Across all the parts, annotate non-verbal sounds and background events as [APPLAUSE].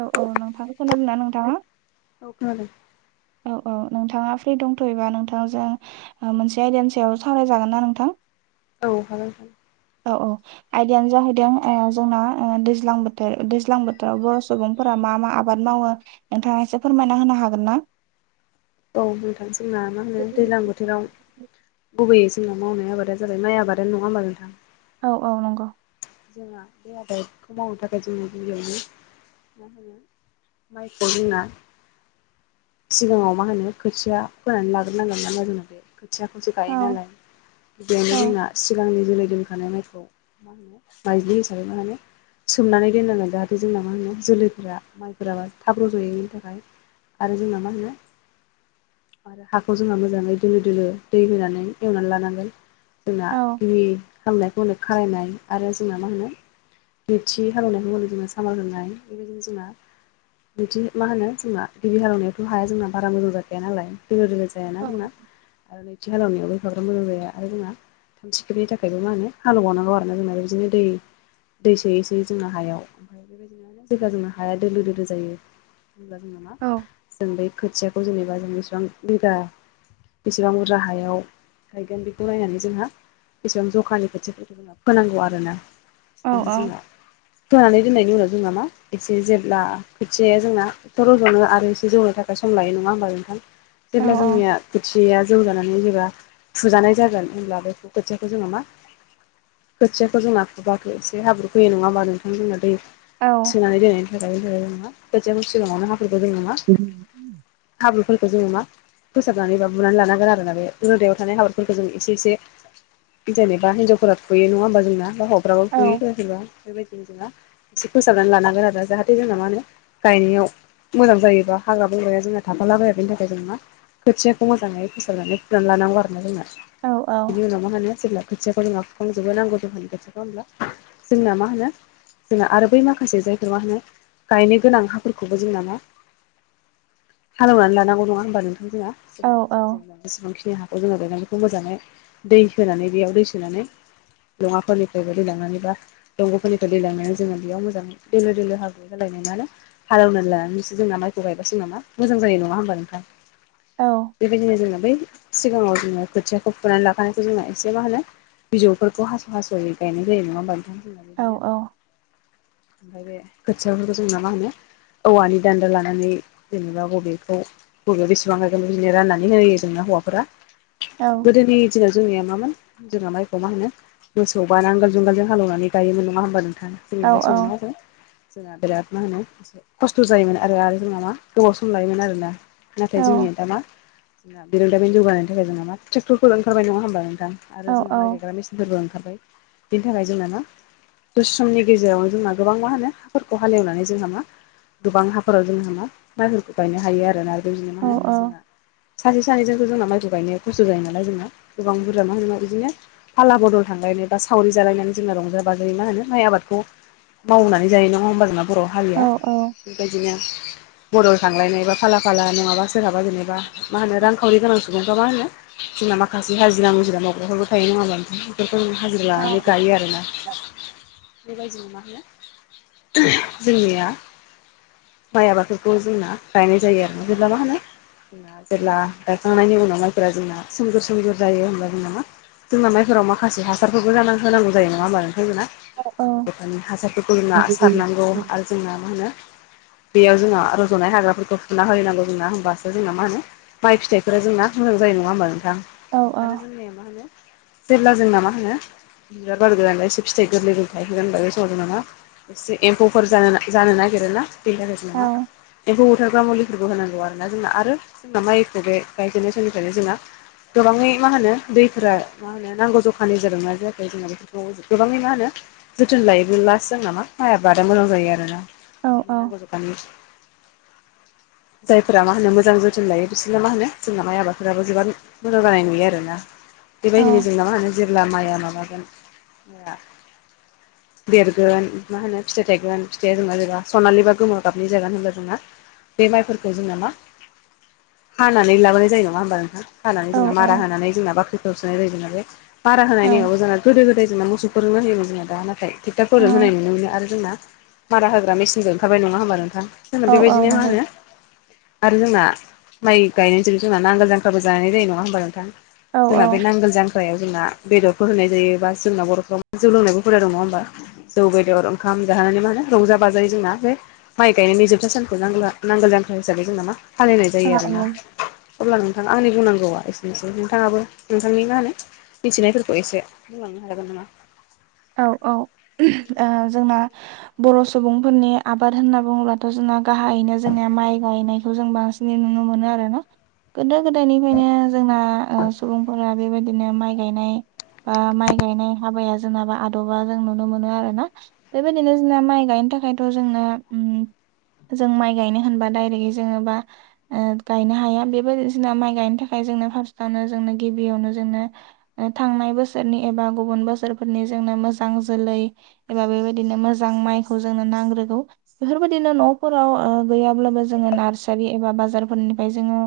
औ औ नोंथां खोनादोंना नोंथाङा? औ खोनादों। औ औ नोंथाङा फ्रि दंथ'योबा नोंथांजों मोनसे आयदानि सायाव सावरायजागोन ना नोंथां? औ हागोन। औ औ आयदायानो जाहैदों ओ जोंना दैज्लां बोथोर दैज्लां बोथोराव बर' सुबुं फोरा मा मा आबाद मावो नोंथाङा एसे फोरमायना होनो हागोन ना? औ नोंथां जोंना मा होनो दैज्लां बोथोराव गुबैयै जोंना मावनाय आबादानो जाबाय माइ आबादानो नङा होमबा नोंथां? औ औ नंगौ। जोंहा बे आबादखौ मावनो थाखाय जोङो गिबियावनो माइखौ जोंना सिगाङाव मा होनो खोथिया फोनानै लाग्रोनांगोन नामा जोंना बे खोथियाखौसो औ गायो नालाय। गिबियावनो औ जोंना सिगांनि जोलै दोनखानाय माइखौ मा होनो माइज्लि हिसाबै मा होनो सोमनानै दोननांगोन जाहाथे जोंना मा होनो जोलैफोरा माइफोराबा थाब र ज'यैनि थाखाय। आरो जोंना मा होनो। हाखौ जोंहा मोजाङै दोलो दोलो दै होनानै एवनानै लानांगोन। जोंना औ गिबि खालामनायखौनो खारायनाय आरो जोंना मा होनो नैथि हालेनायखौ होनो जोङो सामार होनाय बेबायदिनो जोंना बिदिनो मा होनो जोंना गिबि हालेवनायावथ' हाया जोंना बारा मोजां जाखाया नालाय दोलो दोलो जायाना जोंना? आरो नैथि हालेवनायावबो एफाग्रा मोजां जाया आरो जोंना थिख्रिबनि थाखायबो मा होनो हालेवनांगौ आरो जोंना बिदिनो दै दै सोयै सोयै जोंना हायाव जेब्ला जोंना हाया दोलो दोलो जायो अब्ला जोंना मा औ जों बे खोथियाखौ जेनेबा जों बेसेबां बिगा बेसेबां बुरजा राहायाव गायगोन बेखौ नायनानै जोंहा बेसेबां जखानि बोथियाफोरखौ फोनांगौ आरोना औ ओमफ्राय जोंना। फोनानै दोननायनि उनाव जोंना मा एसे जेब्ला खोथियाया जोंना नो आरो एसे जौनो थाखाय सम लायो नङा होमबा नोंथां औ जेब्ला जोंनिया खथिया आ जौनानै जेब्ला फुजानाय जागोन होनब्ला बे खोथियाखौ जोङो मा खोथियाखौ जोंना फुबाथाय एसे हाब्रु फैयो नङा होमबा नोंथां दै औ औ सोनानै दोननायनि थाखाय जोङो मा खोथियाखौ सिगाङावनो हाफोरफोरखौ दं नामा। उम हाब्रुफोरखौ जोङो मा फोसाबनानै एबा बुनानै लानांगोन आरोना बे रोदायाव थानाय हाफोरखौ जों एसे एसे जेनेबा हिनजावफोरा फुयो नङा होमबा जोंना बा हौवाफ्राबो औ फुयो सोरबा सोरबा बेबायदिनो जोंहा एसे फोसाबनानै लानांगोन आरो जाहाथे जोंना मा होनो गायनायाव मोजां जायोबा हाग्रा बंग्राया जोंहा थाफाला बाया बेनि थाखाय जों मा खोथियाखौ मोजाङै फोसाबनानै फुनानै लानांगौ आरो ना जोंना औ बिनि उनाव मा होनो जेब्ला खोथियाखौ जोंहा फुखांजोबनो नांगौ जखानि खोथियाखौ होमब्ला जोंना मा होनो जोंना आरो बै माखासे जायफोर मा होनो गायनो गोनां हाफोरखौबो जोंना मा हालौनानै लानांगौ नङा होमबा नोंथां जोंहा जे औ बेसेबांखिनि हागोन जोंना गायनानै बेखौ मोजाङै दै होनानै बेयाव दै सोनानै लङाफोरनिफ्रायबो दै लांनानैबा दंग'फोरनिखौ दैेलांनानै जोङो बेयाव मोजां दोलो दोलो हालौना लानानै जोंना माइखौ गायबासो मा माइआ मोजां जायो नङा होमबा नोंथां? औ बेबायदिनो जोङो बै सिगाङाव जोङो खोथियाखौ फुनानै लाखानायखौ जोङो एसे मा होनो बिजौफोरखौ हास' हास'यै गायनाय जायो नङा होमबा नोंथां। जोंना औ बिदिनो ओमफ्राय बे खोथियाफोरखौ जों ना मा होनो औवानि दान्दा लानानै जेनेबा बबेखौ बबेयाव बेसेबां हागोन बिदिनो राननानै होयो जोंनो हौवाफोरा गोदोनि थिनाव जोंनिया मामोन जोंहा माइखौ मा होनो? मोसौबा नांगाल जुंगालजों हालौनानै गायोमोन नङाहोमब नोंथां। औ [UNINTELLIGIBLE] बिराद मा होनो खस्थ' जायोमोन आ। आरो आरो जोंना मा गोबाव सम लायोमोन आरोना नाथाय जोंनिया दा मा औ जोंनाम [UNINTELLIGIBLE] फोरबो ओंखारबाय बिनि थाखाय जोंना मा दसे समनि गेजेरावनो जोंना गोबां मा होनो फोरखौ हालेवनानै जोंहा मा गोबां हाफ फोराव जोंहा मा मायफोरखौ गायनो हायो आरो ना बिदिनो औ मा होनो औ जोंना। सासे सानैजोंथ जोंना माइखौ गायनाया खस्थ' जायो नालाय जोंना गोबां बुरजा मा होनोबाव इदिनो। फाला बदल थांलायनाय बा सावरि जालायनानै जोंना रंजा बाजायै मा होनो माइ आबादखौ मावनानै जायो नङा होमबा जोंना बर' औ हारिया। दिनो बदल थांलायनाय बा फाला फाला नङाबा सोरहाबा जेनेबा मा होनो रांखावरि गोनांसुबुं। सोरबा मा होनो जोंना माखासे हाजिरा मुजिरा मावग्राफोरबो थायो नङाबा होमबा नोंथां। [UNINTELLIGIBLE] हाजिरा औ लानानै गायो आरोना। बेबायदिनो मा होनो उहुम जोंनिया। माइ आबादफोरखौ जोंना गायनाय जायो आरो [UNINTELLIGIBLE] जोंना जेब्ला गायखांनायनि उनाव माइफोरा जोंना सोमगोर सोमगोर जायो होमबा जोंना मा जोंना माइफोराव माखासे हासारफोरबो जाना होनांगौ जायो नङा होमबा नोंथांमोना। [UNINTELLIGIBLE] हासारफोरखौ औ जोंना सारनांगौ आरो जोंना मा होनो। बेयाव जोङा रज'नाय हाग्राफोरखौ फुना होयैनांगौ जोंना होमबासो जोंना मा होनो माइ फिथाइफोरा जोंना मोजां जायो नङा होमबा नोंथां औ आरो जों इया मा होनो जेब्ला जोंना मा होनो। [UNINTELLIGIBLE] सि एम्फौफोर जानोना जानो नागिरोना बिनि थाखाय जोंना मा। एम्फौ बुथारग्रा मुलिफोरबो होनांगौ आरोना जोंना आरो जोंना माइखौ बे गायजेननाय समनिफ्रायनो जोंना गोबाङै मा होनो दैफोरा मा मा होनो नांगौ जखानि जादोंना जायाखै जोंना बेफोरखौ जो गोबाङै मा होनो जोथोन लायोबोलासो जोंना मा माइ आबादा मोजां जायो आरोना। [UNINTELLIGIBLE] बर गामि। [INAUDIBLE] जायफोरा मा होनो मोजां जोथोन लायो बिसोरना मा होनो जोंना माइ आबादफोराबो जोबायाद मोजां जानाय नुयो आरोना। बेबायदिनो जोंना मा होनो जेब्ला माइआ माबागोन माया देरगोन मा होनो फिथाइ थाइगोन फिथाइया जोंना जोबा। सनालि बा गोमो गाबनि जागोन होनब्ला जोंना बे माइफोरखौ जोंना मा हानानै लाबोनाय जायो नङा होमबा नोंथां। हानानै औ जोंना मारा होनानै जोंना बाख्रिखौ होसोनाय जायो जोंना बे मारा होनायनिमाबायाव जोना गोदो गोदाय जोंना मोसौफोरजोंनो होयोमोन जोंना दा नाथाय टिक्टारफोरजों होनाय नुनो मोनो आरो जोंना मारा होग्रा मेसि [UNINTELLIGIBLE] ओंखारबाय नङा होमबा नोंथां जोंना औ औ बेबायदिनो मा नंगौ होनो आरो जोंना माइ गायनायनि जोबजोब थारबा नांगोल जांख्राबो जानाय जायो नङा होमबा नोंथां। औ जोंना बे नांगोल जां फायाव जोंना बेदरफोर होनाय जायो बा जोंना बर'फ्रा जौ लोंनायबो हुदा दङ नङा होमबा। जौ बेदर ओंखाम जानानै मा होनो रंजा बाज बै जोंना बे माइ गायनायनि जोबथा सानखौ नांगोला नांगोन जांख्राहिसाबै जों नामा फालिनाय औ जायो आरोना। [UNINTELLIGIBLE] मिथिनायफोरखौ एसे बुंलांनो हागोन नामा? औ औ जोंना बर' सुबुंफोरनि आबाद होनना बुंङोबाथ' जोंना गाहायैनो जोंनिया माइ गायनायखौ जों बांसिन। नुनो मोनो आरो ना गोदो गोदायनिफ्रायनो जोंना सुबुंफोरा बेबायदिनो माइ गायनाय बा माइ गायनाय हाबाया जोंबा आदबा जों नुनो मोनो आरो ना बेबायदिनो जोंना माइ गायनो थाखायथ' जोंना जों माइ गायनो होनबा दायरेक्टलि जोंङबा गायनो हाया बेबायदिना माइ गायनो थाखाय जोंनो फार्स्टआवनो जोंनो गिबियावनो जोंनो। थांनाय बोसोरनि एबा गुबुन बोसोरफोरनि जोंनो मोजां जोलै एबा बेबायदिनो मोजां माइखौ जोंनो नांग्रोगौ बेफोरबायदिनो न'फोराव गैयाब्लाबो जोंङो नार्सारि एबा बाजारफोरनिफ्राय जोंङो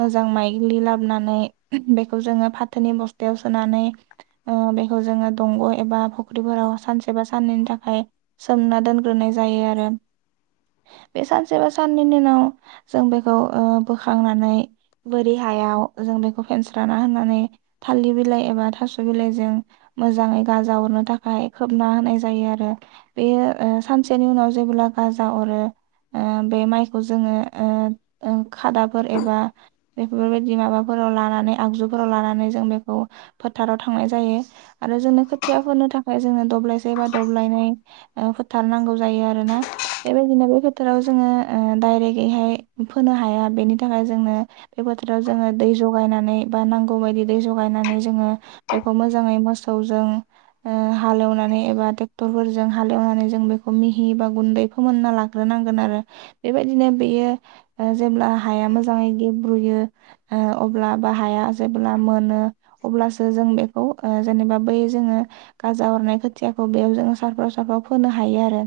मोजां माइग्लि लाबोनानै बेखौ जोंङो फाथोनि बस्थायाव सोनानै बेखौ जोंङो दंग' एबा फुख्रिफोराव सानसे बा साननैनि थाखाय सोमना दोनग्रोनाय जायो आरो। बे सानसे बा साननि उनाव जों बेखौ बोखांनानै बोरि हायाव जों बेखौ फेनस्राना होननानै थालिर बिलाइ एबा थास' बिलाइजों मोजांङै गाजा हवरनो थाखाय खोब ना होनाय जायो आरो। बे सानसेनि उनाव जेबोब्ला गाजा हरो बे माइखौ जोंङो खादाफोर एबा बेफोरबायदि माबाफोराव लानानै आगजुफोराव लानानै जों बेखौ फोथाराव थांनाय जायो। आरो जोंनो खोथिया फो थाखाय जोंङनो दब्लायसे बा दब्लायनै फोथारनांगौ जायो आरो ना? बेबायदिनो बे फोथाराव जोंङो दडायरेक्टैहाय फोनो हाया बेनि थाखाय जोंनो बे बोथोराव जोंङो दै जगायनानै बा नांगौ बायदि दै जगायनानै जोंङो बेखौ मोजांङै मोसौव जों हालेवनानै एबा ट्रेक्टरफोरजों हालेवनानै जों बेखौ मिहि ए बा गुन्दै फोमोन्ना लाग्रोनांगोन आरो बेबायदिनो बेयो जेब्ला हाया मोजांङै गेब्रुयो अब्लाबो हाया जेब्ला मोनो अब्लासो जों बेखौ ओ जेनेबा बै जोंङो गाजा हरनाय खोथियाखौ बेयाव जोंङो साफ्राव सारफ्राव फोनो हायो आरो।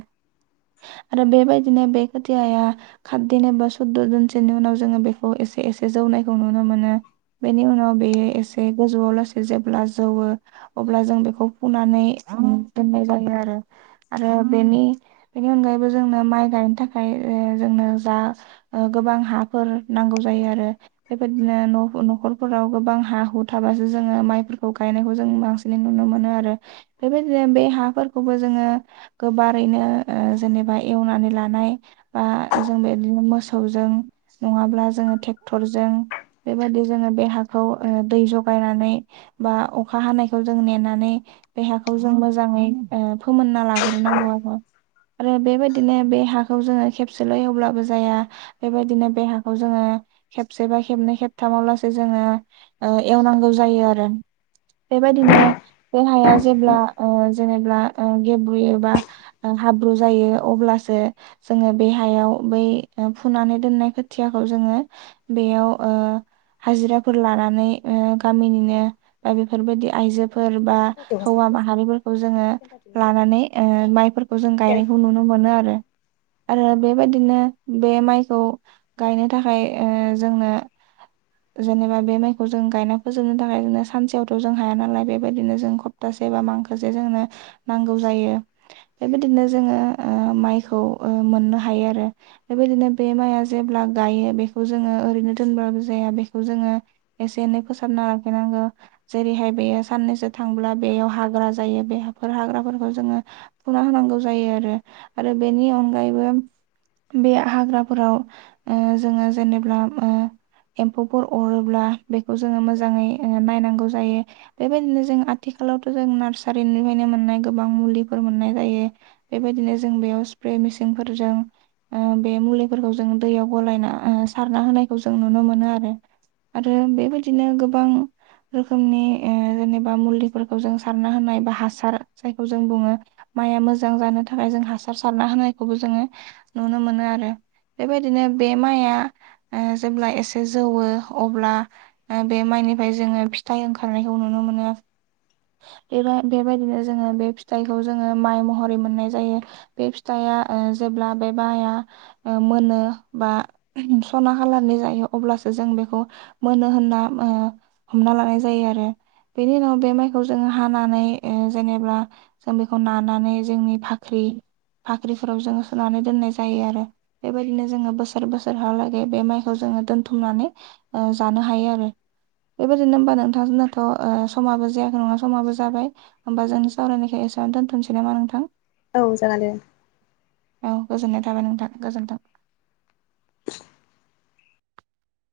आरो बेबायदिनो बे खोथियाया कारदिन एबा सुद्द' दिनसनि उनाव जोंङो बेखौ एसे एसे जौनायखौ नुनो मोनो। बेनि उनाव बेयो एसे गोजौआव लासै जेब्ला जौवो अब्ला जों बेखौ फुनानै दोननाय जायो आरो आरो बेनि बेनि अनगायैबो जोंनो माइ गायनो थाखाय जोंनो जा गोबां हाफोर नांगौ जायो आरो। बेबायदिनो न'खरफोराव गोबां हा हु थाबासो जोंङो माइफोरखौ गायनायखौ जों बांसिन नुनो मोनो आरो बेबायदिनो बे हाफोरखौबो जोंङो गोबारैनो जेनेबा एवनानै लानाय बा जों बे बिदिनो मोसौजों नङाब्ला जोंङो ट्रेक्टरजों बेबायदि जोंङो बे हाखौ दै जगायनानै बा अखा हानायखौ जों नेनानै बेहाखौ जों मोजांङै फोमोनना लाग्रोनांगौ आरो। आरो बेबायदिनो बे हाखौ जोंङो खेबसेल' एवब्लाबो जाया। बेबायदिनो बेहाखौ जोंङो खेबसेबा खेबनै खेबथामावलासो जोंङो एवनांगौ जायो आरो। बेबायदिनो बोहाया जेब्ला जेनेबा गेब्रुयोबा हाब्रु जायो अब्लासो जोंङो बे हायाव बै फुनानै दोननाय खोथियाखौ जोंङो बेयाव ओ हाजिराफोर लानानै ओ गामिनिनो बा बेफोरबायदि आइजो बा हौवा माहारिफोरखौ जोङो लानानै ओ माइफोरखौ जों गायनायखौ नुनो मोनो आरो। आरो बेबायदिनो बे माइखौ गायनो थाखाय ओ जोंनो जेनेबा बे माइखौ जों गायना फोजोबनो थाखाय जोंनो सानसेयावथ' जों हाया नालाय बेबायदिनो जों ख सप्तासे बा मांखोसे जोंनो नांगौ जायो। बेबायदिनो जोङो ओ माइखौ ओऔ मोननो हायो आरो। बेबायदिनो बे माइआ जेब्ला गायो बेखौ जोङो ओरैनो दोनबाबो जाया बेखौ जोङो एसे-एनै फोसाबना लाखिनांगौ जेरैहाय बेयो साननैसो थांब्ला बेयाव हाग्रा जायो बेफोर हाग्राफोरखौ जोङो बुखुना होनांगौ जायो आरो आरो बेनि अनगायैबो बे हाग्राफोराव ओ जोङो जेनेब्ला ओ एम्फौफोर अरोब्ला बेखौ जोङो मोजाङै ओ नायनांगौ जायो। बेबायदिनो जों आथिखालावथ' जों नार्सारिनिफ्रायनो मोननाय गोबां मुलिफोर मोननाय जायो। बेबायदिनो जों बेयाव स्प्रे मेसिंफोरजों ओ बे मुलिफोरखौ जों दैयाव गलायना ओ सारना होनायखौ जों नुनो मोनो आरो। आरो बेबायदिनो गोबां रोखोमनि ओ जेनेबा मुलि फोरखौ जों सारना होनाय बा हासार जायखौ जों बुङो माइआ मोजां जानो थाखाय जों हासार सारना होनायखौबो जोङो नुनो मोनो आरो। बेबायदिनो बे माइया ओ जेब्ला एसे जौवो अब्ला ओ बे माइनिफ्राय जोङो फिथाइ ओंखारनायखौ नुनो मोनो। बेबा-बेबायदिनो जोङो बे फिथाइखौ जोङो माइ महरै मोननाय जायो। बे फिथाइआ ओ जेब्ला बे बाया ओ मोनो बा सना खालारनि जायो अब्लासो जों बेखौ मोनो होनना ओ हमना लानाय जायो आरो। बेनि उनाव बे माइ खौ जोङो हानानै ओ जेनेबा जों बेखौ नानानै जोंनि बाख्रि बाख्रिफोराव जोङो सोनानै दोननाय जायो आरो। बेबायदिनो जोङो बोसोर बोसोरहालागै बे माइखौ जोङो दोनथुमनानै ओ जानो हायो आरो। बेबायदिनो होमबा नोंथां जोंनाथ' ओ समाबो जा समाबो जाबाय। होमबा जोंनि सावराय नायखौ एसेयावनो दोन्थ'नोसै नामा नोंथां? औ जागोन दे। औ गोजोननाय थाबाय नोंथां, गोजोन्थों। [INAUDIBLE]